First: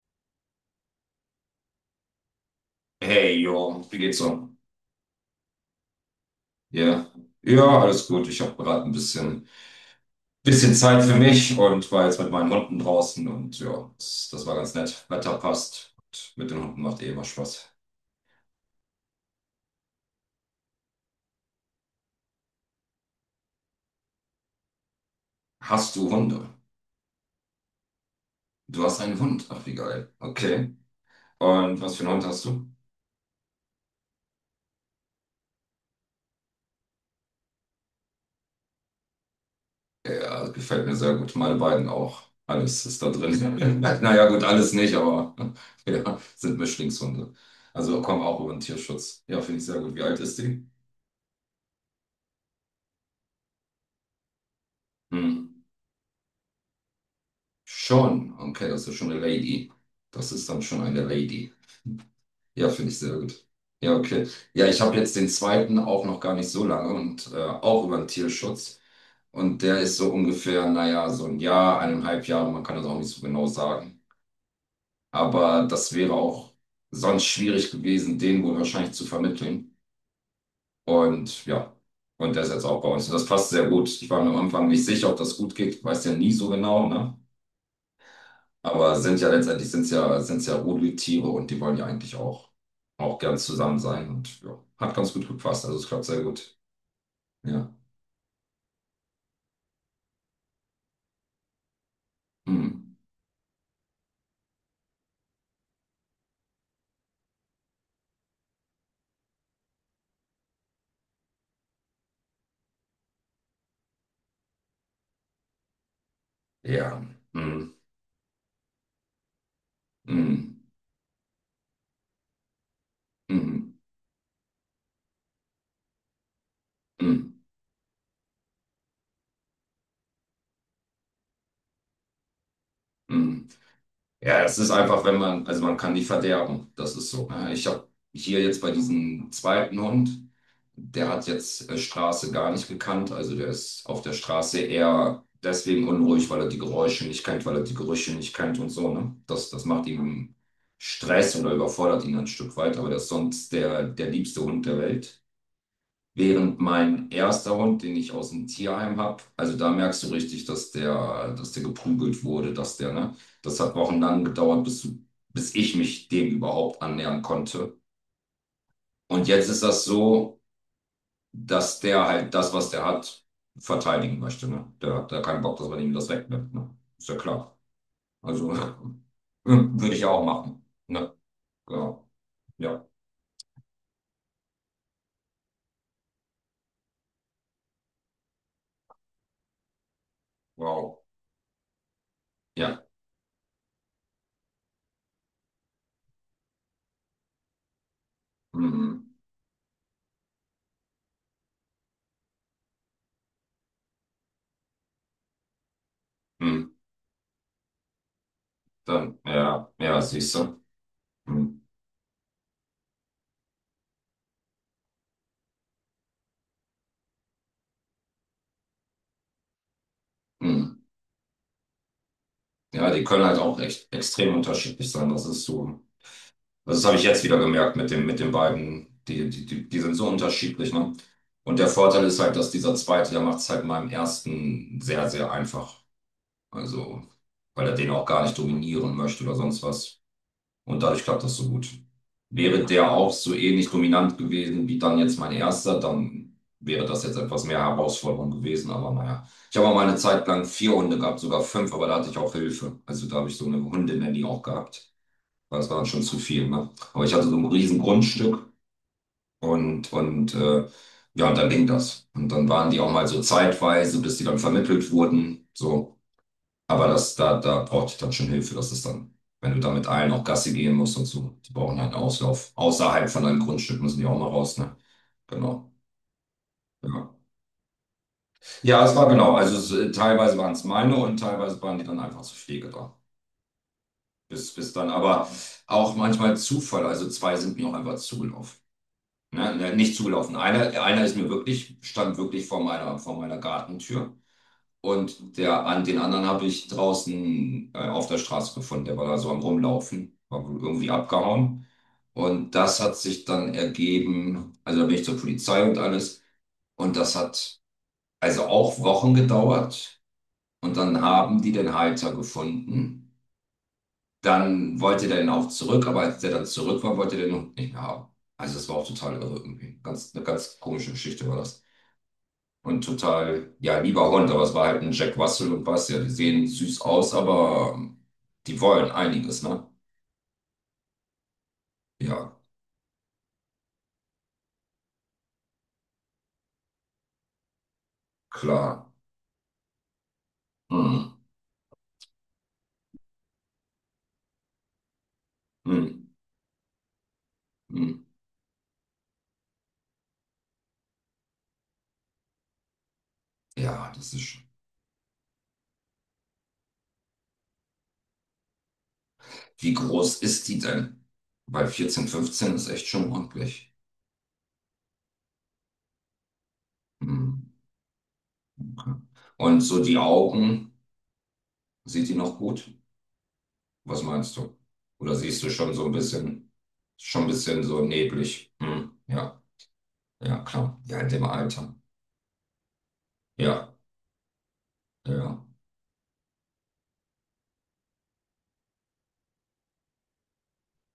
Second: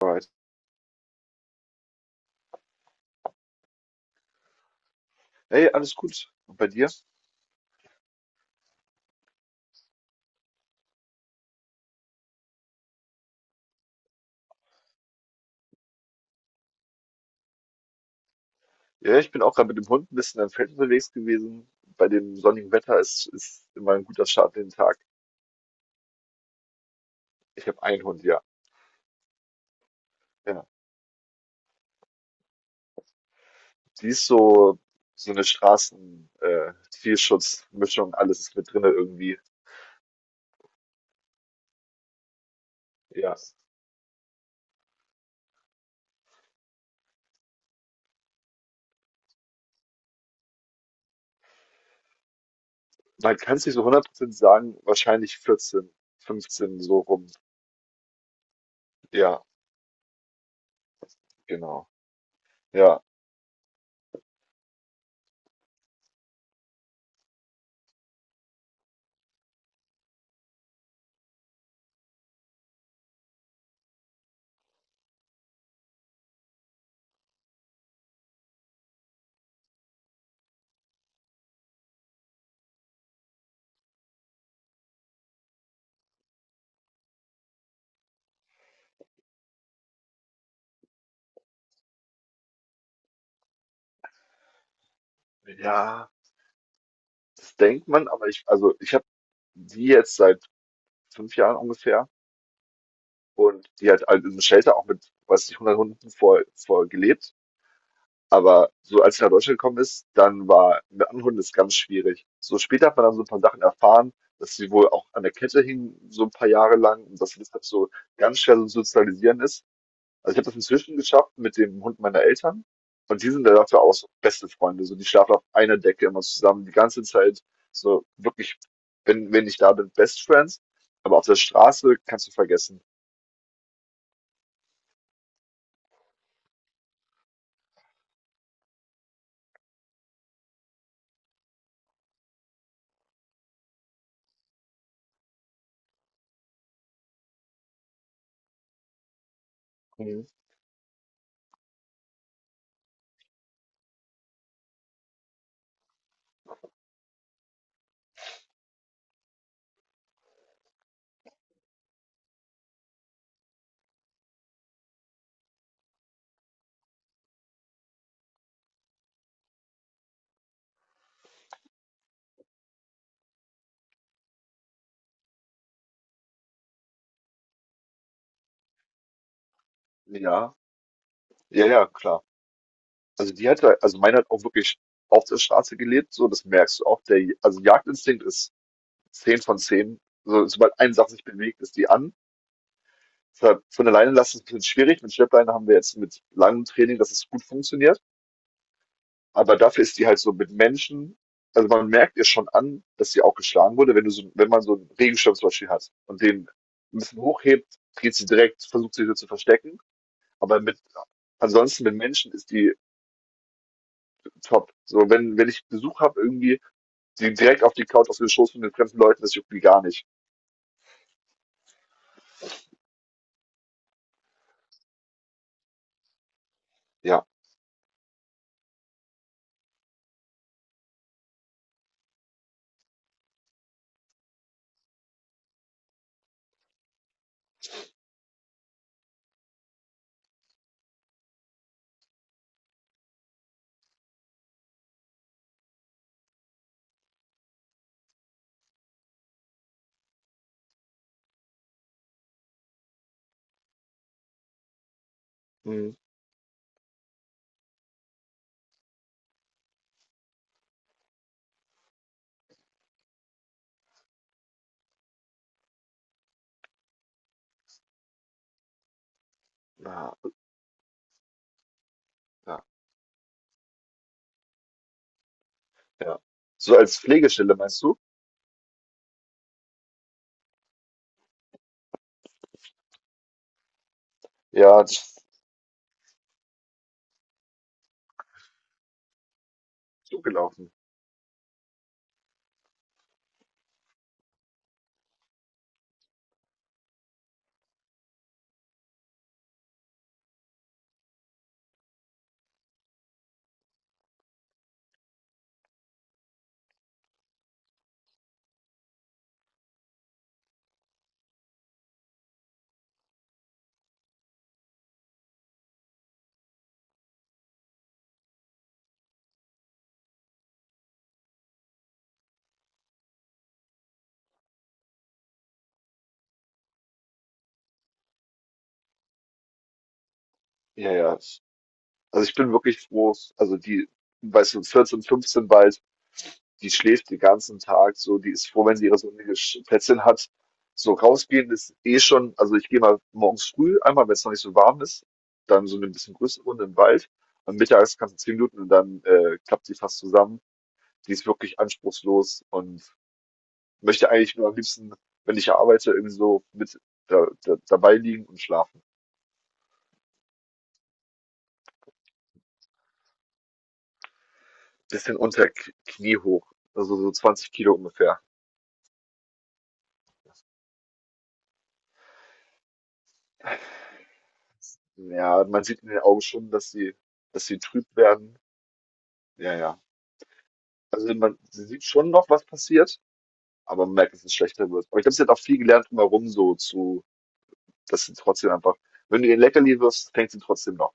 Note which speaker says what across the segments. Speaker 1: Alright.
Speaker 2: Hey, jo, wie geht's so?
Speaker 1: Hey, alles gut. Und bei dir?
Speaker 2: Ja, ja, alles gut. Ich habe gerade ein bisschen Zeit für mich und war jetzt mit meinen Hunden draußen und ja, das war ganz nett. Wetter passt und mit den Hunden macht eh immer Spaß.
Speaker 1: Ja, ich bin auch gerade mit dem Hund ein bisschen am Feld unterwegs gewesen. Bei dem sonnigen Wetter ist immer ein guter Start in den Tag.
Speaker 2: Hast du Hunde?
Speaker 1: Ich habe einen Hund, ja.
Speaker 2: Du hast einen Hund. Ach, wie geil.
Speaker 1: Ja.
Speaker 2: Okay. Und was für einen Hund hast du?
Speaker 1: Die ist so, so eine Tierschutzmischung, alles ist mit drinne irgendwie.
Speaker 2: Ja, gefällt mir sehr gut. Meine beiden auch. Alles ist da
Speaker 1: Ja.
Speaker 2: drin. Naja, gut, alles nicht, aber ja, sind Mischlingshunde. Also kommen auch über den Tierschutz. Ja, finde ich sehr gut. Wie alt ist die?
Speaker 1: Man kann es nicht so 100% sagen, wahrscheinlich
Speaker 2: Hm.
Speaker 1: 14, 15 so rum.
Speaker 2: Schon, okay, das ist schon eine
Speaker 1: Ja,
Speaker 2: Lady. Das ist dann schon eine Lady.
Speaker 1: genau.
Speaker 2: Ja, finde ich
Speaker 1: Ja.
Speaker 2: sehr gut. Ja, okay. Ja, ich habe jetzt den zweiten auch noch gar nicht so lange und auch über den Tierschutz. Und der ist so ungefähr, naja, so ein Jahr, 1,5 Jahre, man kann das auch nicht so genau sagen. Aber das wäre auch sonst schwierig gewesen, den wohl wahrscheinlich zu vermitteln. Und ja, und der ist jetzt auch bei uns. Und das passt sehr gut. Ich war mir am Anfang nicht sicher, ob das gut geht. Weiß ja nie so genau, ne? Aber sind ja letztendlich sind's ja Rudeltiere und die wollen ja eigentlich auch gern zusammen sein. Und ja, hat ganz gut gepasst. Also es klappt
Speaker 1: Ja,
Speaker 2: sehr gut.
Speaker 1: das
Speaker 2: Ja.
Speaker 1: denkt man, aber ich habe die jetzt seit 5 Jahren ungefähr.
Speaker 2: Mm.
Speaker 1: Und die hat halt in einem Shelter auch mit, weiß nicht, 100 Hunden vor gelebt. Aber so als sie nach Deutschland gekommen ist, dann war mit anderen Hunden ist ganz schwierig. So später hat man dann so ein paar Sachen erfahren, dass sie wohl auch an der Kette hing, so ein paar Jahre
Speaker 2: Ja.
Speaker 1: lang, und dass sie deshalb
Speaker 2: Mm.
Speaker 1: so ganz schwer so sozialisieren ist. Also ich habe das
Speaker 2: Mm.
Speaker 1: inzwischen geschafft mit dem Hund meiner Eltern. Und die sind da
Speaker 2: Mm.
Speaker 1: dafür auch so beste Freunde. So, die schlafen auf einer Decke immer zusammen, die ganze
Speaker 2: Mm. Mm.
Speaker 1: Zeit. So wirklich, wenn ich da bin, Best Friends. Aber auf der Straße kannst du vergessen.
Speaker 2: Mm. Ja, es ist einfach, wenn man, also man kann die verderben. Das ist so, ne? Ich habe hier jetzt bei diesem zweiten Hund, der hat jetzt Straße gar nicht gekannt. Also der ist auf der Straße eher deswegen unruhig, weil er die Geräusche nicht kennt, weil er die Gerüche nicht kennt und so, ne? Das, das macht
Speaker 1: Mhm.
Speaker 2: ihm Stress oder überfordert ihn ein Stück weit. Aber der ist sonst der, der liebste Hund der Welt. Während mein erster Hund, den ich aus dem Tierheim habe, also da merkst du richtig, dass der geprügelt wurde, dass der, ne? Das hat wochenlang gedauert, bis ich mich dem überhaupt annähern konnte. Und jetzt ist das so, dass der halt das, was der hat, verteidigen möchte, ne? Der hat da keinen Bock, dass man ihm das wegnimmt, ne? Ist ja klar. Also würde ich ja auch
Speaker 1: Ja.
Speaker 2: machen, ne?
Speaker 1: Ja, ja,
Speaker 2: Genau.
Speaker 1: klar.
Speaker 2: Ja,
Speaker 1: Also meine hat auch wirklich auf der Straße gelebt, so, das merkst du auch. Der, also Jagdinstinkt ist 10 von 10. So, sobald eine
Speaker 2: wow.
Speaker 1: Sache sich bewegt, ist die an.
Speaker 2: Ja,
Speaker 1: Deshalb von alleine lassen ist ein bisschen schwierig. Mit Schleppleine haben wir jetzt mit langem Training, dass es gut funktioniert.
Speaker 2: mhm.
Speaker 1: Aber dafür ist die halt so mit Menschen, also man merkt ihr schon an, dass sie auch geschlagen wurde, wenn man so einen Regenschirm zum Beispiel hat und den
Speaker 2: Mhm.
Speaker 1: ein bisschen hochhebt, geht sie direkt, versucht sich so
Speaker 2: Dann,
Speaker 1: zu
Speaker 2: ja,
Speaker 1: verstecken.
Speaker 2: ja, siehst du.
Speaker 1: Aber mit,
Speaker 2: Mhm.
Speaker 1: ansonsten mit Menschen ist die top. So, wenn ich Besuch habe, irgendwie die direkt auf die Couch auf den Schoß von den fremden Leuten, das juckt mich gar nicht.
Speaker 2: Mhm. Ja, die können halt auch echt extrem unterschiedlich sein. Das ist so. Das habe ich jetzt
Speaker 1: Ja.
Speaker 2: wieder gemerkt mit dem, mit den beiden. Die sind so unterschiedlich, ne? Und der Vorteil ist halt, dass dieser zweite, der macht es halt meinem ersten sehr, sehr einfach. Also, weil er den auch gar nicht dominieren möchte oder sonst was. Und dadurch klappt das so gut. Wäre, ja, der auch so ähnlich dominant gewesen wie dann jetzt mein erster, dann wäre das jetzt etwas mehr Herausforderung gewesen. Aber naja, ich habe auch mal eine Zeit lang vier Hunde gehabt, sogar fünf, aber da hatte ich auch Hilfe. Also da habe ich so eine Hundenanny auch gehabt. Weil das war dann
Speaker 1: Mhm.
Speaker 2: schon zu viel, ne? Aber ich hatte so ein riesen Grundstück und ja, und dann ging das. Und dann waren die auch mal so zeitweise, bis die dann vermittelt wurden. So. Aber das, da, da brauchte ich dann schon Hilfe. Das ist dann, wenn du da mit allen
Speaker 1: Ja,
Speaker 2: auch Gassi gehen musst und so, die brauchen halt einen Auslauf.
Speaker 1: ja,
Speaker 2: Außerhalb von deinem Grundstück müssen die auch mal raus, ne? Genau.
Speaker 1: ja. So als
Speaker 2: Ja,
Speaker 1: Pflegestelle meinst du?
Speaker 2: ja es war genau. Also es, teilweise waren es meine und teilweise waren die dann einfach zur Pflege da. Bis
Speaker 1: Ja,
Speaker 2: dann,
Speaker 1: das ist
Speaker 2: aber auch manchmal Zufall. Also zwei sind mir auch einfach zugelaufen. Ne? Ne, nicht zugelaufen.
Speaker 1: zugelaufen.
Speaker 2: Einer, einer ist mir wirklich, stand wirklich vor meiner Gartentür. Und der, an den anderen habe ich draußen auf der Straße gefunden. Der war da so am Rumlaufen, war wohl irgendwie abgehauen. Und das hat sich dann ergeben, also da bin ich zur Polizei und alles. Und das hat also auch Wochen gedauert. Und dann haben die den Halter gefunden. Dann wollte der den auch zurück, aber als der dann zurück war, wollte der den Hund nicht mehr haben. Also das war auch total irre irgendwie. Ganz, eine ganz komische Geschichte war das. Und total, ja, lieber Hund, aber es war halt ein Jack Russell und was, ja, die sehen süß aus, aber die wollen einiges, ne?
Speaker 1: Ja, ja. Also
Speaker 2: Ja,
Speaker 1: ich bin wirklich froh. Also die, weißt du, 14, 15 war. Die schläft den ganzen Tag so, die ist froh, wenn
Speaker 2: klar.
Speaker 1: sie ihre sonnige Plätzchen hat. So
Speaker 2: Hm,
Speaker 1: rausgehen ist eh schon, also ich gehe mal morgens früh, einmal, wenn es noch nicht so warm ist, dann so eine
Speaker 2: hm,
Speaker 1: bisschen größere Runde im Wald. Am
Speaker 2: hm.
Speaker 1: mittags kannst du 10 Minuten und dann klappt sie fast zusammen. Die ist wirklich anspruchslos und
Speaker 2: Ja,
Speaker 1: möchte eigentlich nur am liebsten, wenn ich arbeite, irgendwie so mit dabei liegen und schlafen.
Speaker 2: Wie groß ist die denn? Weil 14, 15 ist echt schon ordentlich.
Speaker 1: Bisschen unter Knie hoch, also so
Speaker 2: Hm,
Speaker 1: 20 Kilo ungefähr.
Speaker 2: okay. Und so die Augen, sieht die noch gut? Was meinst du? Oder siehst
Speaker 1: Ja,
Speaker 2: du
Speaker 1: man
Speaker 2: schon
Speaker 1: sieht
Speaker 2: so
Speaker 1: in
Speaker 2: ein
Speaker 1: den Augen schon,
Speaker 2: bisschen, schon ein
Speaker 1: dass sie
Speaker 2: bisschen so
Speaker 1: trüb werden.
Speaker 2: neblig? Hm, ja,
Speaker 1: Ja, ja.
Speaker 2: ja, klar. Ja, in
Speaker 1: Also
Speaker 2: dem
Speaker 1: man
Speaker 2: Alter.
Speaker 1: sieht schon noch, was passiert,
Speaker 2: Ja,
Speaker 1: aber man merkt, dass es schlechter wird. Aber ich
Speaker 2: ja.
Speaker 1: glaube, sie hat auch
Speaker 2: Ja.
Speaker 1: viel gelernt drumherum so dass sie trotzdem, wenn du ihr ein Leckerli wirst, fängt sie trotzdem noch.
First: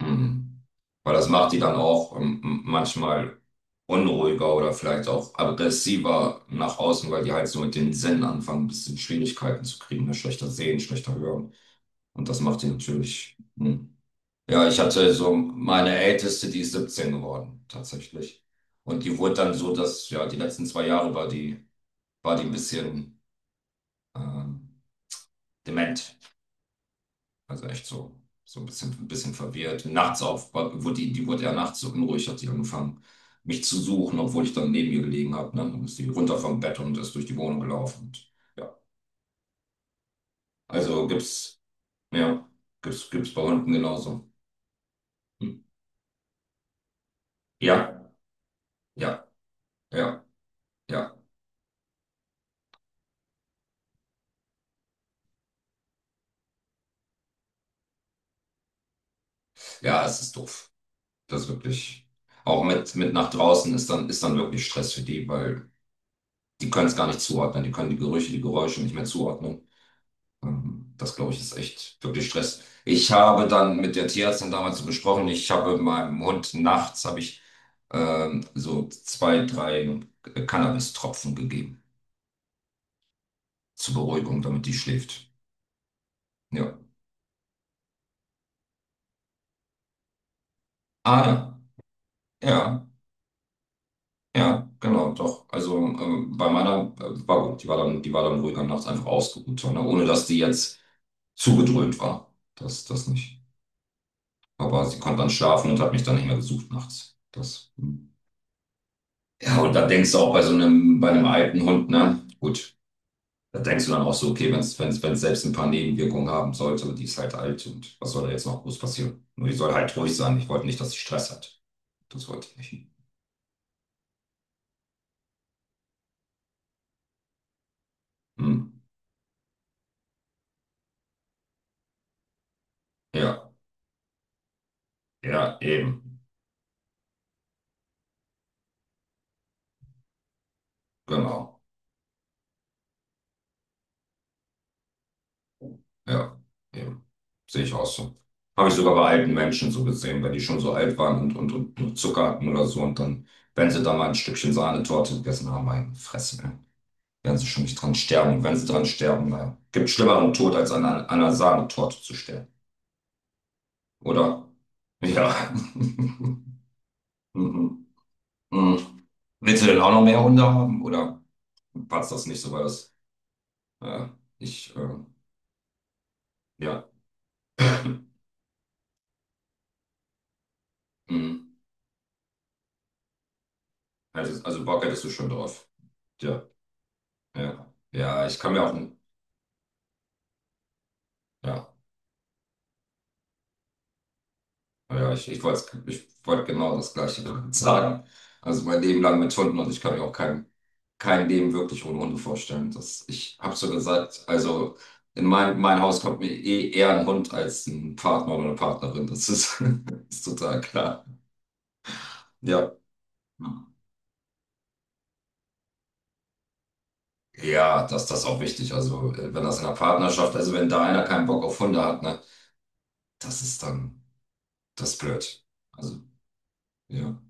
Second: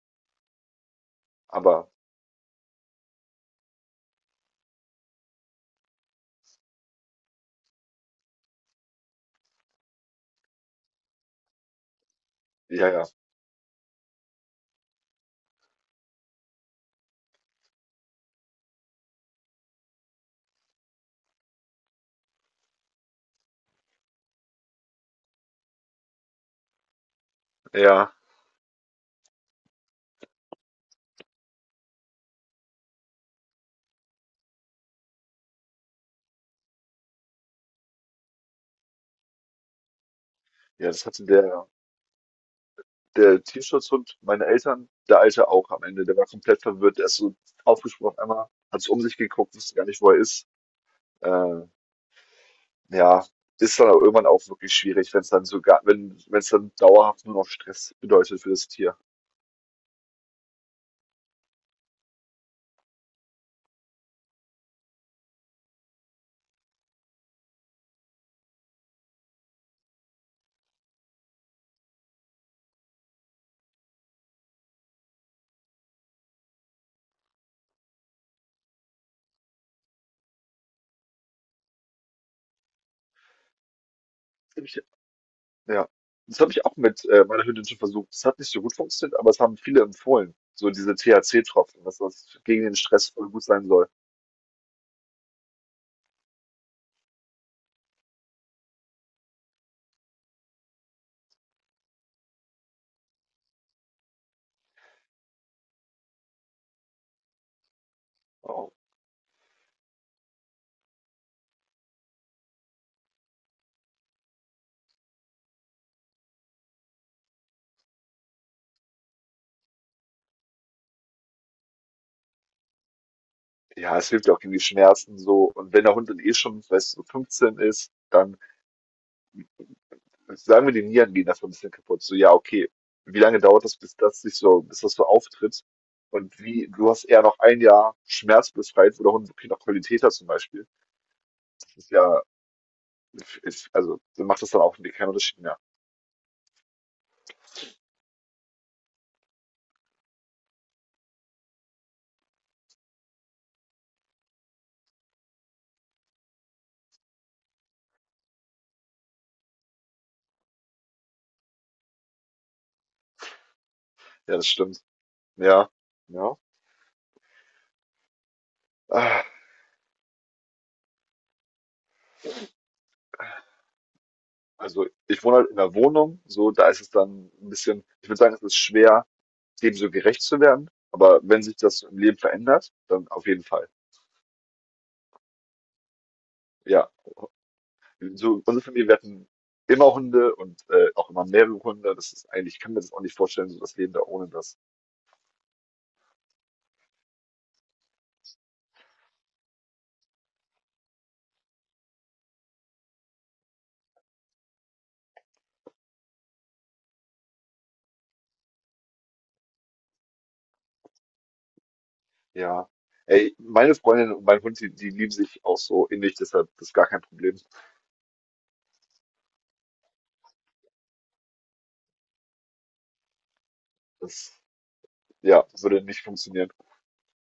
Speaker 2: Mhm. Weil das macht die dann
Speaker 1: Aber
Speaker 2: auch manchmal unruhiger oder vielleicht auch aggressiver nach außen, weil die halt so mit den Sinnen anfangen, ein bisschen Schwierigkeiten zu kriegen, ne? Schlechter sehen, schlechter hören. Und das macht die
Speaker 1: ja, ja,
Speaker 2: natürlich. Hm. Ja, ich hatte so meine Älteste, die ist 17 geworden, tatsächlich. Und die wurde dann so, dass ja die letzten 2 Jahre war die ein bisschen äh, dement. Also echt
Speaker 1: ja,
Speaker 2: so, ein bisschen verwirrt. Nachts auf, die wurde ja nachts so unruhig, hat sie angefangen, mich zu suchen, obwohl ich dann neben ihr gelegen habe. Ne? Dann ist sie runter vom Bett und ist durch die Wohnung gelaufen. Und, ja.
Speaker 1: ja, das
Speaker 2: Also
Speaker 1: hatte der,
Speaker 2: ja, gibt's bei
Speaker 1: der
Speaker 2: Hunden
Speaker 1: Tierschutzhund,
Speaker 2: genauso.
Speaker 1: meine Eltern, der Alte
Speaker 2: Hm.
Speaker 1: auch am Ende, der war komplett verwirrt, der ist so
Speaker 2: Ja,
Speaker 1: aufgesprungen auf einmal, hat so um sich
Speaker 2: ja,
Speaker 1: geguckt, wusste gar nicht, wo er
Speaker 2: ja,
Speaker 1: ist.
Speaker 2: ja.
Speaker 1: Äh, ja, ist dann aber irgendwann auch wirklich schwierig, wenn es dann sogar, wenn es dann dauerhaft nur noch Stress bedeutet für das Tier.
Speaker 2: Ja, es ist doof. Das ist wirklich. Auch mit nach draußen ist dann, wirklich Stress für die, weil die können es gar nicht zuordnen. Die können die Gerüche, die Geräusche nicht mehr zuordnen. Das, glaube ich, ist echt wirklich Stress. Ich habe dann mit der Tierärztin damals so besprochen, ich habe meinem Hund nachts, habe ich so zwei, drei Cannabis-Tropfen gegeben zur Beruhigung, damit die schläft.
Speaker 1: Ja. Das habe ich auch
Speaker 2: Ja.
Speaker 1: mit meiner Hündin schon versucht. Das hat nicht so gut funktioniert, aber es haben viele empfohlen. So diese
Speaker 2: Ah,
Speaker 1: THC-Tropfen, dass das gegen den
Speaker 2: ja,
Speaker 1: Stress voll gut sein soll.
Speaker 2: ja, ja, genau, doch. Also bei meiner war gut, die war dann ruhig am Nachts einfach ausgeruht, ne? Ohne dass die jetzt zugedröhnt war. Das, das nicht. Aber sie konnte dann schlafen und hat mich dann nicht mehr gesucht nachts. Das. Hm.
Speaker 1: Oh.
Speaker 2: Ja, und da denkst du auch bei so einem, bei einem alten Hund, ne? Gut, da denkst du dann auch so, okay, wenn es selbst ein paar Nebenwirkungen haben sollte und die ist halt alt und was soll da jetzt noch groß passieren? Nur die soll halt ruhig sein. Ich wollte nicht, dass sie Stress hat. Das wollte ich nicht.
Speaker 1: Ja, es hilft ja auch gegen die Schmerzen so. Und wenn der Hund dann eh schon, weißt du, so 15 ist, dann
Speaker 2: Hm.
Speaker 1: sagen wir, die Nieren gehen nach 15 kaputt. So, ja, okay. Wie lange
Speaker 2: Ja,
Speaker 1: dauert das, bis das sich so, bis das so
Speaker 2: ja,
Speaker 1: auftritt?
Speaker 2: eben.
Speaker 1: Und wie, du hast eher noch ein Jahr schmerzbefreit, wo der Hund wirklich noch Qualität hat zum Beispiel.
Speaker 2: Genau.
Speaker 1: Das ist ja, ist, also, dann macht das dann auch keinen Unterschied mehr.
Speaker 2: Ja, eben. Sehe ich auch so. Habe ich sogar bei alten Menschen so gesehen, wenn die schon so alt waren und nur Zucker hatten oder so und dann, wenn sie da mal ein Stückchen Sahnetorte gegessen haben, meine Fresse. Ne? Werden sie schon nicht dran sterben. Und wenn sie dran sterben, gibt schlimmeren Tod, als an einer Sahnetorte zu sterben.
Speaker 1: Ja, das
Speaker 2: Oder?
Speaker 1: stimmt.
Speaker 2: Ja.
Speaker 1: Ja, ja.
Speaker 2: Mhm. Mhm.
Speaker 1: Ah,
Speaker 2: Willst du denn auch noch mehr Hunde haben? Oder passt das nicht so, weil das, äh, ich,
Speaker 1: also ich wohne halt in 'ner Wohnung, so, da ist
Speaker 2: ja,
Speaker 1: es dann ein bisschen, ich würde sagen, es ist schwer, dem so gerecht zu werden, aber wenn
Speaker 2: mhm.
Speaker 1: sich das im Leben verändert, dann auf jeden Fall,
Speaker 2: Also Bock hättest du schon drauf. Ja,
Speaker 1: ja.
Speaker 2: ja, ja, ich
Speaker 1: So,
Speaker 2: kann
Speaker 1: unsere
Speaker 2: mir auch,
Speaker 1: Familie, wir hatten immer Hunde und, auch immer mehrere
Speaker 2: ja.
Speaker 1: Hunde. Das ist eigentlich, ich kann mir das auch nicht vorstellen, so das Leben da ohne das.
Speaker 2: Ja, ich wollte genau das Gleiche sagen. Also mein Leben lang mit Hunden und ich kann mir auch kein Leben wirklich ohne Hunde vorstellen. Das, ich habe so gesagt, also in mein Haus kommt mir eh eher ein Hund als ein Partner oder eine Partnerin. Das ist, ist total klar.
Speaker 1: Ja.
Speaker 2: Ja.
Speaker 1: Ey, meine Freundin und mein Hund, die lieben sich auch so innig, deshalb das ist gar kein Problem.
Speaker 2: Ja, das, das ist auch wichtig. Also wenn das in einer Partnerschaft, also wenn da einer keinen Bock auf Hunde hat, ne, das ist dann,
Speaker 1: Das,
Speaker 2: das ist blöd.
Speaker 1: ja, würde
Speaker 2: Also,
Speaker 1: nicht funktionieren.
Speaker 2: ja.